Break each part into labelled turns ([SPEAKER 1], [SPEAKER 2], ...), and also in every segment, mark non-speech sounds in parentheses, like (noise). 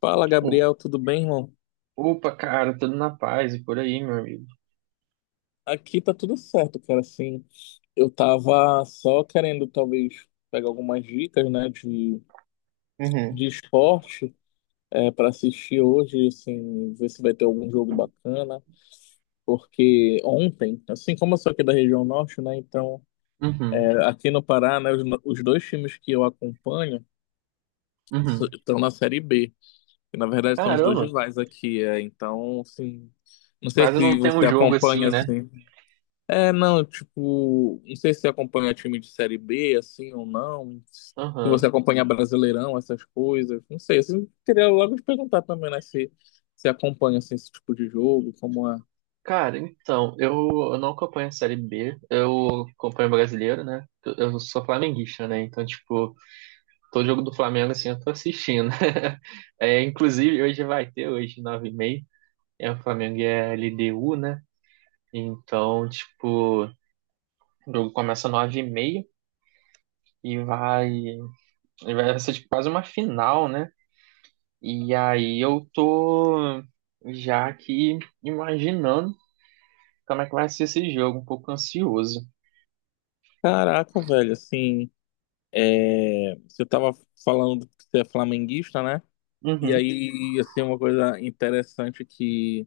[SPEAKER 1] Fala,
[SPEAKER 2] O-
[SPEAKER 1] Gabriel, tudo bem, irmão?
[SPEAKER 2] Opa, cara, tudo na paz e por aí, meu amigo.
[SPEAKER 1] Aqui tá tudo certo, cara. Assim, eu tava só querendo talvez pegar algumas dicas, né, de,
[SPEAKER 2] Uhum.
[SPEAKER 1] de esporte para assistir hoje, assim, ver se vai ter algum jogo bacana. Porque ontem, assim como eu sou aqui da região norte, né, então
[SPEAKER 2] Uhum,
[SPEAKER 1] aqui no Pará, né, os, no- os dois times que eu acompanho
[SPEAKER 2] uhum.
[SPEAKER 1] estão na Série B, que na verdade são os dois
[SPEAKER 2] Caramba,
[SPEAKER 1] rivais aqui. Então, assim, não sei
[SPEAKER 2] quase
[SPEAKER 1] se
[SPEAKER 2] não tem um
[SPEAKER 1] você
[SPEAKER 2] jogo assim,
[SPEAKER 1] acompanha
[SPEAKER 2] né?
[SPEAKER 1] assim. É, não, tipo, não sei se você acompanha time de Série B, assim, ou não. Se
[SPEAKER 2] Aham.
[SPEAKER 1] você acompanha Brasileirão, essas coisas. Não sei, assim, eu queria logo te perguntar também, né, se você acompanha, assim, esse tipo de jogo, como é.
[SPEAKER 2] Cara, então, eu não acompanho a Série B, eu acompanho o brasileiro, né? Eu sou flamenguista, né? Então, tipo, todo jogo do Flamengo, assim, eu tô assistindo. (laughs) É, inclusive, hoje vai ter, hoje, 9h30. O Flamengo e LDU, né? Então, tipo, o jogo começa 9h30 e vai ser, tipo, quase uma final, né? E aí eu tô já aqui imaginando como é que vai ser esse jogo, um pouco ansioso.
[SPEAKER 1] Caraca, velho, assim, você tava falando que você é flamenguista, né? E
[SPEAKER 2] Uhum,
[SPEAKER 1] aí, assim, uma coisa interessante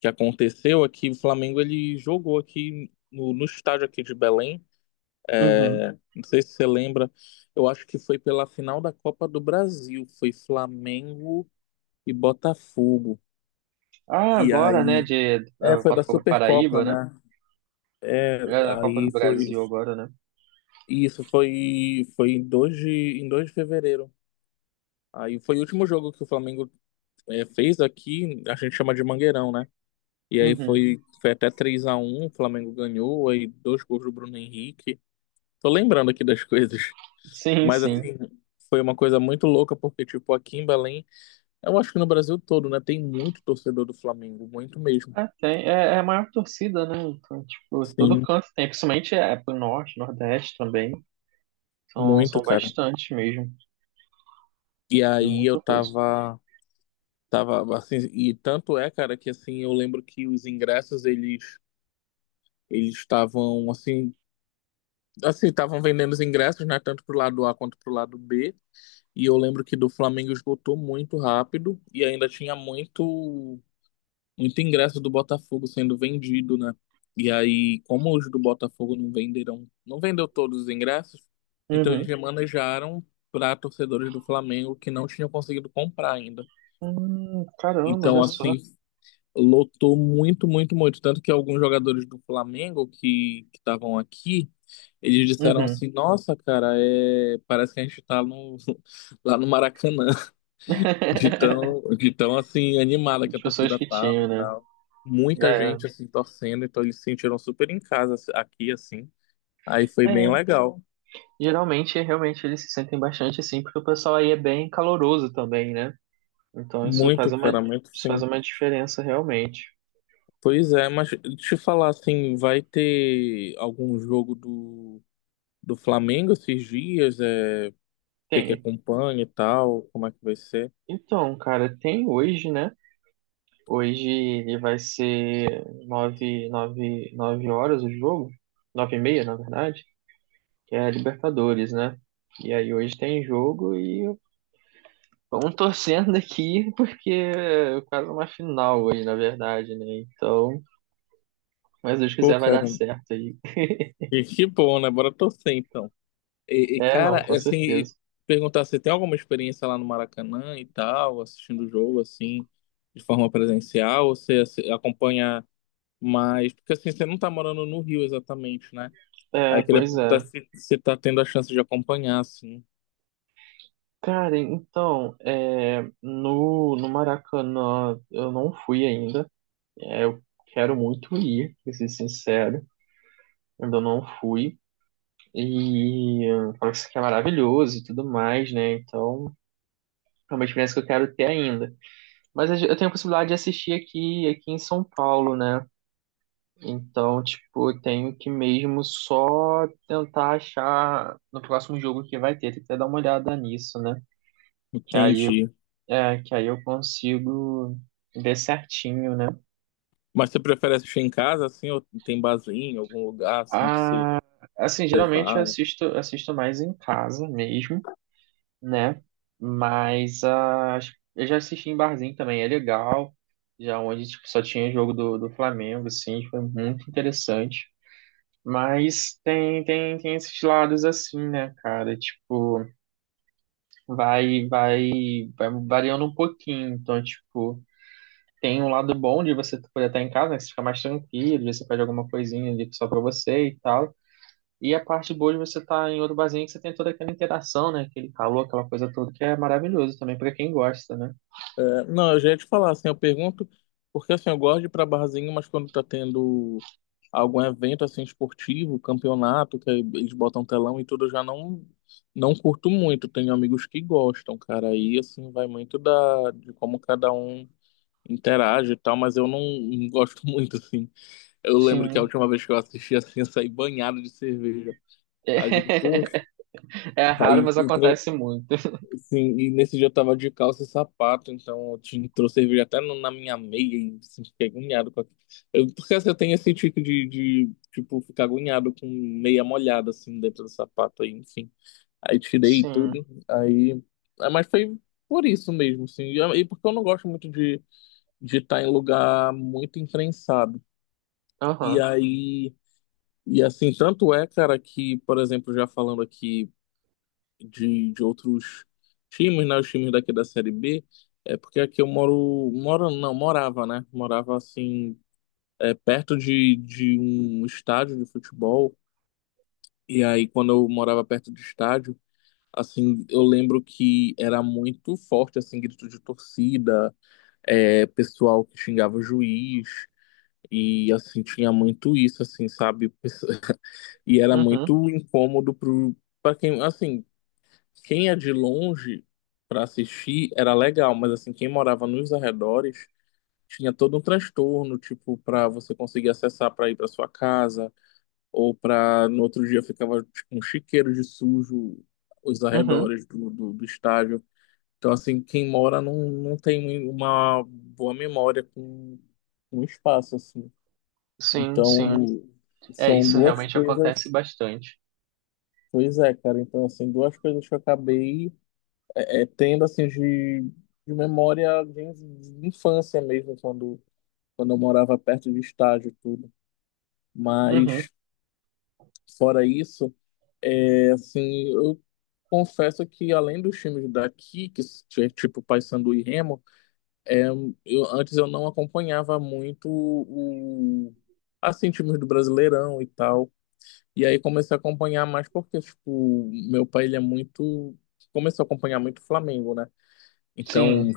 [SPEAKER 1] que aconteceu é que o Flamengo, ele jogou aqui no estádio aqui de Belém.
[SPEAKER 2] uhum.
[SPEAKER 1] Não sei se você lembra, eu acho que foi pela final da Copa do Brasil, foi Flamengo e Botafogo.
[SPEAKER 2] Ah,
[SPEAKER 1] E
[SPEAKER 2] agora, né,
[SPEAKER 1] aí,
[SPEAKER 2] de
[SPEAKER 1] foi da
[SPEAKER 2] Botafogo do
[SPEAKER 1] Supercopa,
[SPEAKER 2] Paraíba, né?
[SPEAKER 1] né?
[SPEAKER 2] É na Copa do
[SPEAKER 1] Aí foi,
[SPEAKER 2] Brasil agora, né?
[SPEAKER 1] isso foi em 2 de fevereiro. Aí foi o último jogo que o Flamengo fez aqui, a gente chama de Mangueirão, né? E aí
[SPEAKER 2] Uhum.
[SPEAKER 1] foi, foi até 3-1, o Flamengo ganhou, aí dois gols do Bruno Henrique. Tô lembrando aqui das (laughs) coisas,
[SPEAKER 2] Sim,
[SPEAKER 1] mas
[SPEAKER 2] sim.
[SPEAKER 1] assim, foi uma coisa muito louca, porque tipo, aqui em Belém. Eu acho que no Brasil todo, né? Tem muito torcedor do Flamengo, muito mesmo.
[SPEAKER 2] É, tem, é a maior torcida, né? Então, tipo, todo
[SPEAKER 1] Sim,
[SPEAKER 2] canto tem, principalmente é pro norte, nordeste também. São,
[SPEAKER 1] muito,
[SPEAKER 2] são
[SPEAKER 1] cara.
[SPEAKER 2] bastante mesmo,
[SPEAKER 1] E
[SPEAKER 2] tem
[SPEAKER 1] aí eu
[SPEAKER 2] muita coisa.
[SPEAKER 1] tava, tava assim, e tanto é, cara, que assim, eu lembro que os ingressos, eles estavam assim, assim, estavam vendendo os ingressos, né, tanto pro lado A quanto pro lado B. E eu lembro que do Flamengo esgotou muito rápido e ainda tinha muito ingresso do Botafogo sendo vendido, né? E aí, como os do Botafogo não venderam, não vendeu todos os ingressos, então eles
[SPEAKER 2] Uhum.
[SPEAKER 1] remanejaram para torcedores do Flamengo que não tinham conseguido comprar ainda.
[SPEAKER 2] Caramba, olha
[SPEAKER 1] Então,
[SPEAKER 2] só.
[SPEAKER 1] assim, lotou muito, muito, muito. Tanto que alguns jogadores do Flamengo que estavam aqui, eles disseram
[SPEAKER 2] Uhum.
[SPEAKER 1] assim, nossa, cara, é, parece que a gente tá no, (laughs) lá no Maracanã.
[SPEAKER 2] (laughs)
[SPEAKER 1] De tão assim animada que
[SPEAKER 2] As
[SPEAKER 1] a
[SPEAKER 2] pessoas
[SPEAKER 1] torcida
[SPEAKER 2] que
[SPEAKER 1] tava
[SPEAKER 2] tinham,
[SPEAKER 1] e
[SPEAKER 2] né?
[SPEAKER 1] tal. Muita
[SPEAKER 2] É,
[SPEAKER 1] gente assim torcendo, então eles se sentiram super em casa assim, aqui assim. Aí foi bem
[SPEAKER 2] é.
[SPEAKER 1] legal.
[SPEAKER 2] Geralmente, realmente, eles se sentem bastante assim, porque o pessoal aí é bem caloroso também, né? Então isso
[SPEAKER 1] Muito,
[SPEAKER 2] faz uma,
[SPEAKER 1] cara, muito
[SPEAKER 2] isso faz
[SPEAKER 1] sim.
[SPEAKER 2] uma diferença realmente.
[SPEAKER 1] Pois é, mas deixa eu falar assim, vai ter algum jogo do Flamengo esses dias? Você que
[SPEAKER 2] Tem.
[SPEAKER 1] acompanha e tal, como é que vai ser?
[SPEAKER 2] Então, cara, tem hoje, né? Hoje ele vai ser nove horas o jogo. 9h30, na verdade, que é a Libertadores, né? E aí hoje tem jogo e vamos (laughs) torcendo aqui, porque é quase uma final hoje, na verdade, né? Então, mas se Deus
[SPEAKER 1] Pô,
[SPEAKER 2] quiser vai dar
[SPEAKER 1] cara,
[SPEAKER 2] certo aí.
[SPEAKER 1] que bom, né? Bora torcer então. E,
[SPEAKER 2] É, não,
[SPEAKER 1] cara,
[SPEAKER 2] com
[SPEAKER 1] assim, e
[SPEAKER 2] certeza.
[SPEAKER 1] perguntar se tem alguma experiência lá no Maracanã e tal, assistindo o jogo, assim, de forma presencial, ou você assim, acompanha mais, porque assim, você não tá morando no Rio exatamente, né?
[SPEAKER 2] É,
[SPEAKER 1] Aí queria
[SPEAKER 2] pois
[SPEAKER 1] perguntar
[SPEAKER 2] é.
[SPEAKER 1] se você tá tendo a chance de acompanhar, assim,
[SPEAKER 2] Cara, então, é, no Maracanã eu não fui ainda. É, eu quero muito ir, pra ser sincero. Ainda não fui. E parece que é maravilhoso e tudo mais, né? Então, é uma experiência que eu quero ter ainda. Mas eu tenho a possibilidade de assistir aqui em São Paulo, né? Então, tipo, eu tenho que mesmo só tentar achar no próximo jogo que vai ter. Tem que até dar uma olhada nisso, né? Que aí
[SPEAKER 1] entendi.
[SPEAKER 2] que aí eu consigo ver certinho, né?
[SPEAKER 1] Mas você prefere assistir em casa, assim, ou tem barzinho, algum lugar, assim, que você,
[SPEAKER 2] Ah, assim,
[SPEAKER 1] você
[SPEAKER 2] geralmente eu
[SPEAKER 1] vai?
[SPEAKER 2] assisto mais em casa mesmo, né? Mas eu já assisti em barzinho também, é legal. Já onde tipo, só tinha jogo do Flamengo, assim, foi muito interessante. Mas tem esses lados assim, né, cara? Tipo, vai, vai, vai variando um pouquinho. Então, tipo. Tem um lado bom de você poder estar em casa, né? Que você fica mais tranquilo, você pede alguma coisinha ali só pra você e tal. E a parte boa de você estar em outro barzinho é que você tem toda aquela interação, né? Aquele calor, aquela coisa toda, que é maravilhoso também pra quem gosta, né?
[SPEAKER 1] É, não, eu já ia te falar, assim, eu pergunto, porque assim, eu gosto de ir pra barzinho, mas quando tá tendo algum evento, assim, esportivo, campeonato, que aí eles botam telão e tudo, eu já não, não curto muito. Tenho amigos que gostam, cara, aí, assim, vai muito da, de como cada um interage e tal, mas eu não, não gosto (laughs) muito, assim. Eu lembro que a
[SPEAKER 2] Sim.
[SPEAKER 1] última vez que eu assisti, assim, eu saí banhado de cerveja. Aí eu digo, poxa,
[SPEAKER 2] (laughs) É, raro,
[SPEAKER 1] aí
[SPEAKER 2] mas
[SPEAKER 1] então,
[SPEAKER 2] acontece muito.
[SPEAKER 1] sim, e nesse dia eu tava de calça e sapato, então eu trouxe cerveja até na minha meia e assim, fiquei agoniado com aquilo. Porque assim, eu tenho esse tipo tipo, ficar agoniado com meia molhada, assim, dentro do sapato, aí, enfim. Aí tirei
[SPEAKER 2] Sim.
[SPEAKER 1] tudo, aí, ah, mas foi por isso mesmo, assim, e porque eu não gosto muito de estar em lugar muito imprensado. E
[SPEAKER 2] Aham.
[SPEAKER 1] aí, e assim, tanto é, cara, que, por exemplo, já falando aqui de outros times, né? Os times daqui da Série B. É porque aqui eu moro, moro não, morava, né? Morava assim, perto de um estádio de futebol. E aí, quando eu morava perto do estádio, assim, eu lembro que era muito forte, assim, grito de torcida, pessoal que xingava o juiz. E assim, tinha muito isso, assim, sabe? (laughs) E era
[SPEAKER 2] Uhum.
[SPEAKER 1] muito incômodo pro, pra quem, assim. Quem é de longe para assistir era legal, mas assim, quem morava nos arredores tinha todo um transtorno, tipo, para você conseguir acessar para ir para sua casa, ou para no outro dia ficava tipo, um chiqueiro de sujo os
[SPEAKER 2] Uhum.
[SPEAKER 1] arredores do estádio. Então, assim, quem mora não, não tem uma boa memória com o espaço, assim.
[SPEAKER 2] Sim, sim.
[SPEAKER 1] Então,
[SPEAKER 2] É,
[SPEAKER 1] são
[SPEAKER 2] isso
[SPEAKER 1] duas
[SPEAKER 2] realmente acontece
[SPEAKER 1] coisas.
[SPEAKER 2] bastante.
[SPEAKER 1] Pois é, cara. Então, assim, duas coisas que eu acabei tendo assim de memória de infância mesmo, quando, quando eu morava perto de estádio e tudo.
[SPEAKER 2] Uhum.
[SPEAKER 1] Mas fora isso, assim, eu confesso que além dos times daqui, que é tipo Paysandu e Remo, é, eu, antes eu não acompanhava muito o, assim, times do Brasileirão e tal. E aí comecei a acompanhar mais porque, tipo, meu pai, ele é muito, começou a acompanhar muito o Flamengo, né?
[SPEAKER 2] Sim.
[SPEAKER 1] Então,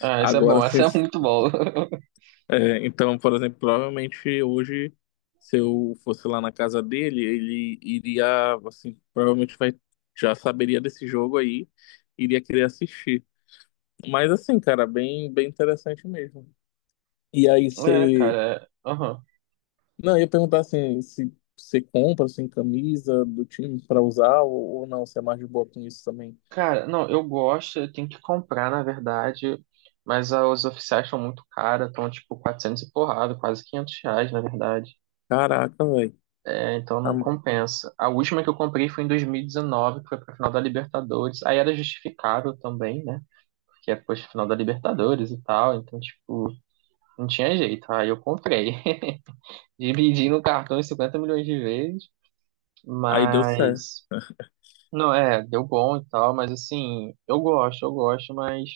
[SPEAKER 2] Ah, isso é
[SPEAKER 1] agora,
[SPEAKER 2] bom.
[SPEAKER 1] assim,
[SPEAKER 2] Isso é muito bom. (laughs)
[SPEAKER 1] é, então, por exemplo, provavelmente hoje, se eu fosse lá na casa dele, ele iria, assim, provavelmente vai, já saberia desse jogo aí, iria querer assistir. Mas assim, cara, bem, bem interessante mesmo. E aí
[SPEAKER 2] É,
[SPEAKER 1] você,
[SPEAKER 2] cara. Aham.
[SPEAKER 1] não, eu ia perguntar assim, se você compra assim camisa do time pra usar ou não, você é mais de boa com isso também.
[SPEAKER 2] Cara, não, eu gosto, eu tenho que comprar, na verdade, mas os oficiais são muito caros, estão tipo 400 e porrada, quase R$ 500, na verdade.
[SPEAKER 1] Caraca, velho.
[SPEAKER 2] É, então não compensa. A última que eu comprei foi em 2019, que foi pra final da Libertadores. Aí era justificável também, né? Porque é, poxa, final da Libertadores e tal, então, tipo, não tinha jeito. Aí eu comprei. (laughs) Dividi no cartão em 50 milhões de vezes,
[SPEAKER 1] Aí deu certo
[SPEAKER 2] mas... Não, é, deu bom e tal, mas assim, eu gosto, mas...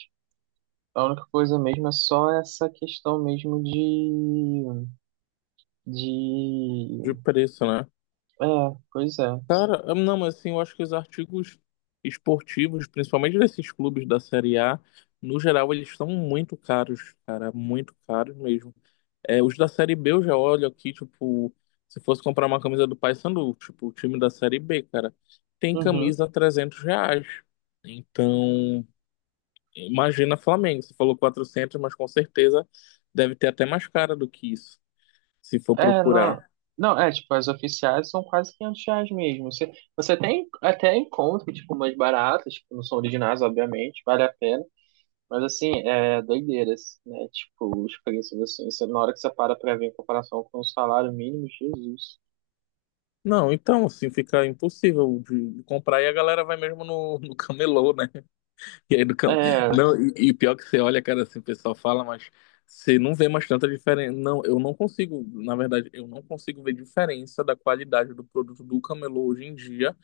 [SPEAKER 2] A única coisa mesmo é só essa questão mesmo
[SPEAKER 1] de
[SPEAKER 2] de,
[SPEAKER 1] preço, né?
[SPEAKER 2] é, pois é,
[SPEAKER 1] Cara, não, mas assim, eu acho que os artigos esportivos, principalmente desses clubes da Série A, no geral, eles estão muito caros, cara, muito caros mesmo. É, os da Série B eu já olho aqui, tipo, se fosse comprar uma camisa do Paysandu, tipo, o time da Série B, cara, tem
[SPEAKER 2] uhum.
[SPEAKER 1] camisa a R$ 300. Então, imagina Flamengo, você falou 400, mas com certeza deve ter até mais cara do que isso, se for
[SPEAKER 2] É, não,
[SPEAKER 1] procurar.
[SPEAKER 2] não, é, tipo, as oficiais são quase R$ 500 mesmo, você tem, até encontra, tipo, umas baratas, que não são originais, obviamente, vale a pena, mas, assim, é doideiras, né, tipo, os preços, assim, você, na hora que você para pra ver em comparação com o salário mínimo, Jesus,
[SPEAKER 1] Não, então, assim fica impossível de comprar, e a galera vai mesmo no, (laughs) no camelô, né? E aí do cam,
[SPEAKER 2] é,
[SPEAKER 1] não, e pior que você olha, cara, assim, o pessoal fala, mas você não vê mais tanta diferença. Não, eu não consigo, na verdade, eu não consigo ver diferença da qualidade do produto do camelô hoje em dia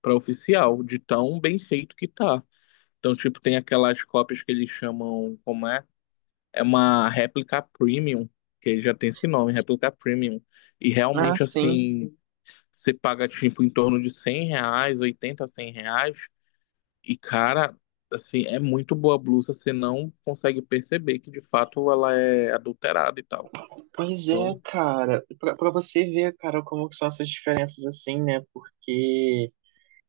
[SPEAKER 1] para oficial, de tão bem feito que tá. Então, tipo, tem aquelas cópias que eles chamam, como é? É uma réplica premium, que já tem esse nome, réplica premium. E
[SPEAKER 2] ah,
[SPEAKER 1] realmente,
[SPEAKER 2] sim.
[SPEAKER 1] assim. Você paga, tipo, em torno de R$ 100, 80 R$ 100. E, cara, assim, é muito boa a blusa. Você não consegue perceber que, de fato, ela é adulterada e tal.
[SPEAKER 2] Pois é,
[SPEAKER 1] Então,
[SPEAKER 2] cara, pra você ver, cara, como que são essas diferenças assim, né? Porque,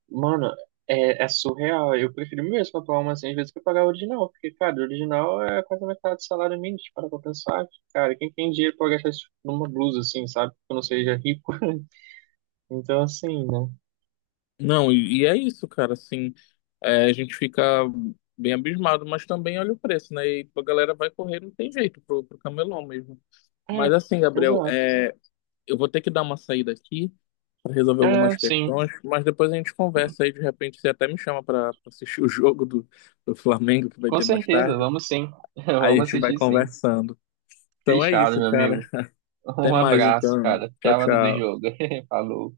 [SPEAKER 2] mano, é surreal. Eu prefiro mesmo comprar uma assim, às vezes, que pagar o original. Porque, cara, o original é quase a metade do salário mínimo. Para pra pensar, cara, quem tem dinheiro pra gastar isso numa blusa, assim, sabe? Que não seja rico. (laughs) Então, assim, né?
[SPEAKER 1] não, e é isso, cara. Assim, a gente fica bem abismado, mas também olha o preço, né? E a galera vai correr, não tem jeito, pro, pro camelão mesmo.
[SPEAKER 2] É,
[SPEAKER 1] Mas, assim, Gabriel,
[SPEAKER 2] exato.
[SPEAKER 1] eu vou ter que dar uma saída aqui, para resolver
[SPEAKER 2] Ah
[SPEAKER 1] algumas
[SPEAKER 2] sim,
[SPEAKER 1] questões, mas depois a gente conversa aí, de repente você até me chama para assistir o (laughs) jogo do, do Flamengo que vai
[SPEAKER 2] com
[SPEAKER 1] ter mais
[SPEAKER 2] certeza,
[SPEAKER 1] tarde.
[SPEAKER 2] vamos sim. (laughs)
[SPEAKER 1] Aí a
[SPEAKER 2] Vamos
[SPEAKER 1] gente vai
[SPEAKER 2] assistir sim.
[SPEAKER 1] conversando. Então é
[SPEAKER 2] Fechado,
[SPEAKER 1] isso,
[SPEAKER 2] meu
[SPEAKER 1] cara.
[SPEAKER 2] amigo. Um
[SPEAKER 1] Até mais
[SPEAKER 2] abraço, cara.
[SPEAKER 1] então.
[SPEAKER 2] Até
[SPEAKER 1] Tchau,
[SPEAKER 2] a hora do jogo.
[SPEAKER 1] tchau.
[SPEAKER 2] (laughs) Falou.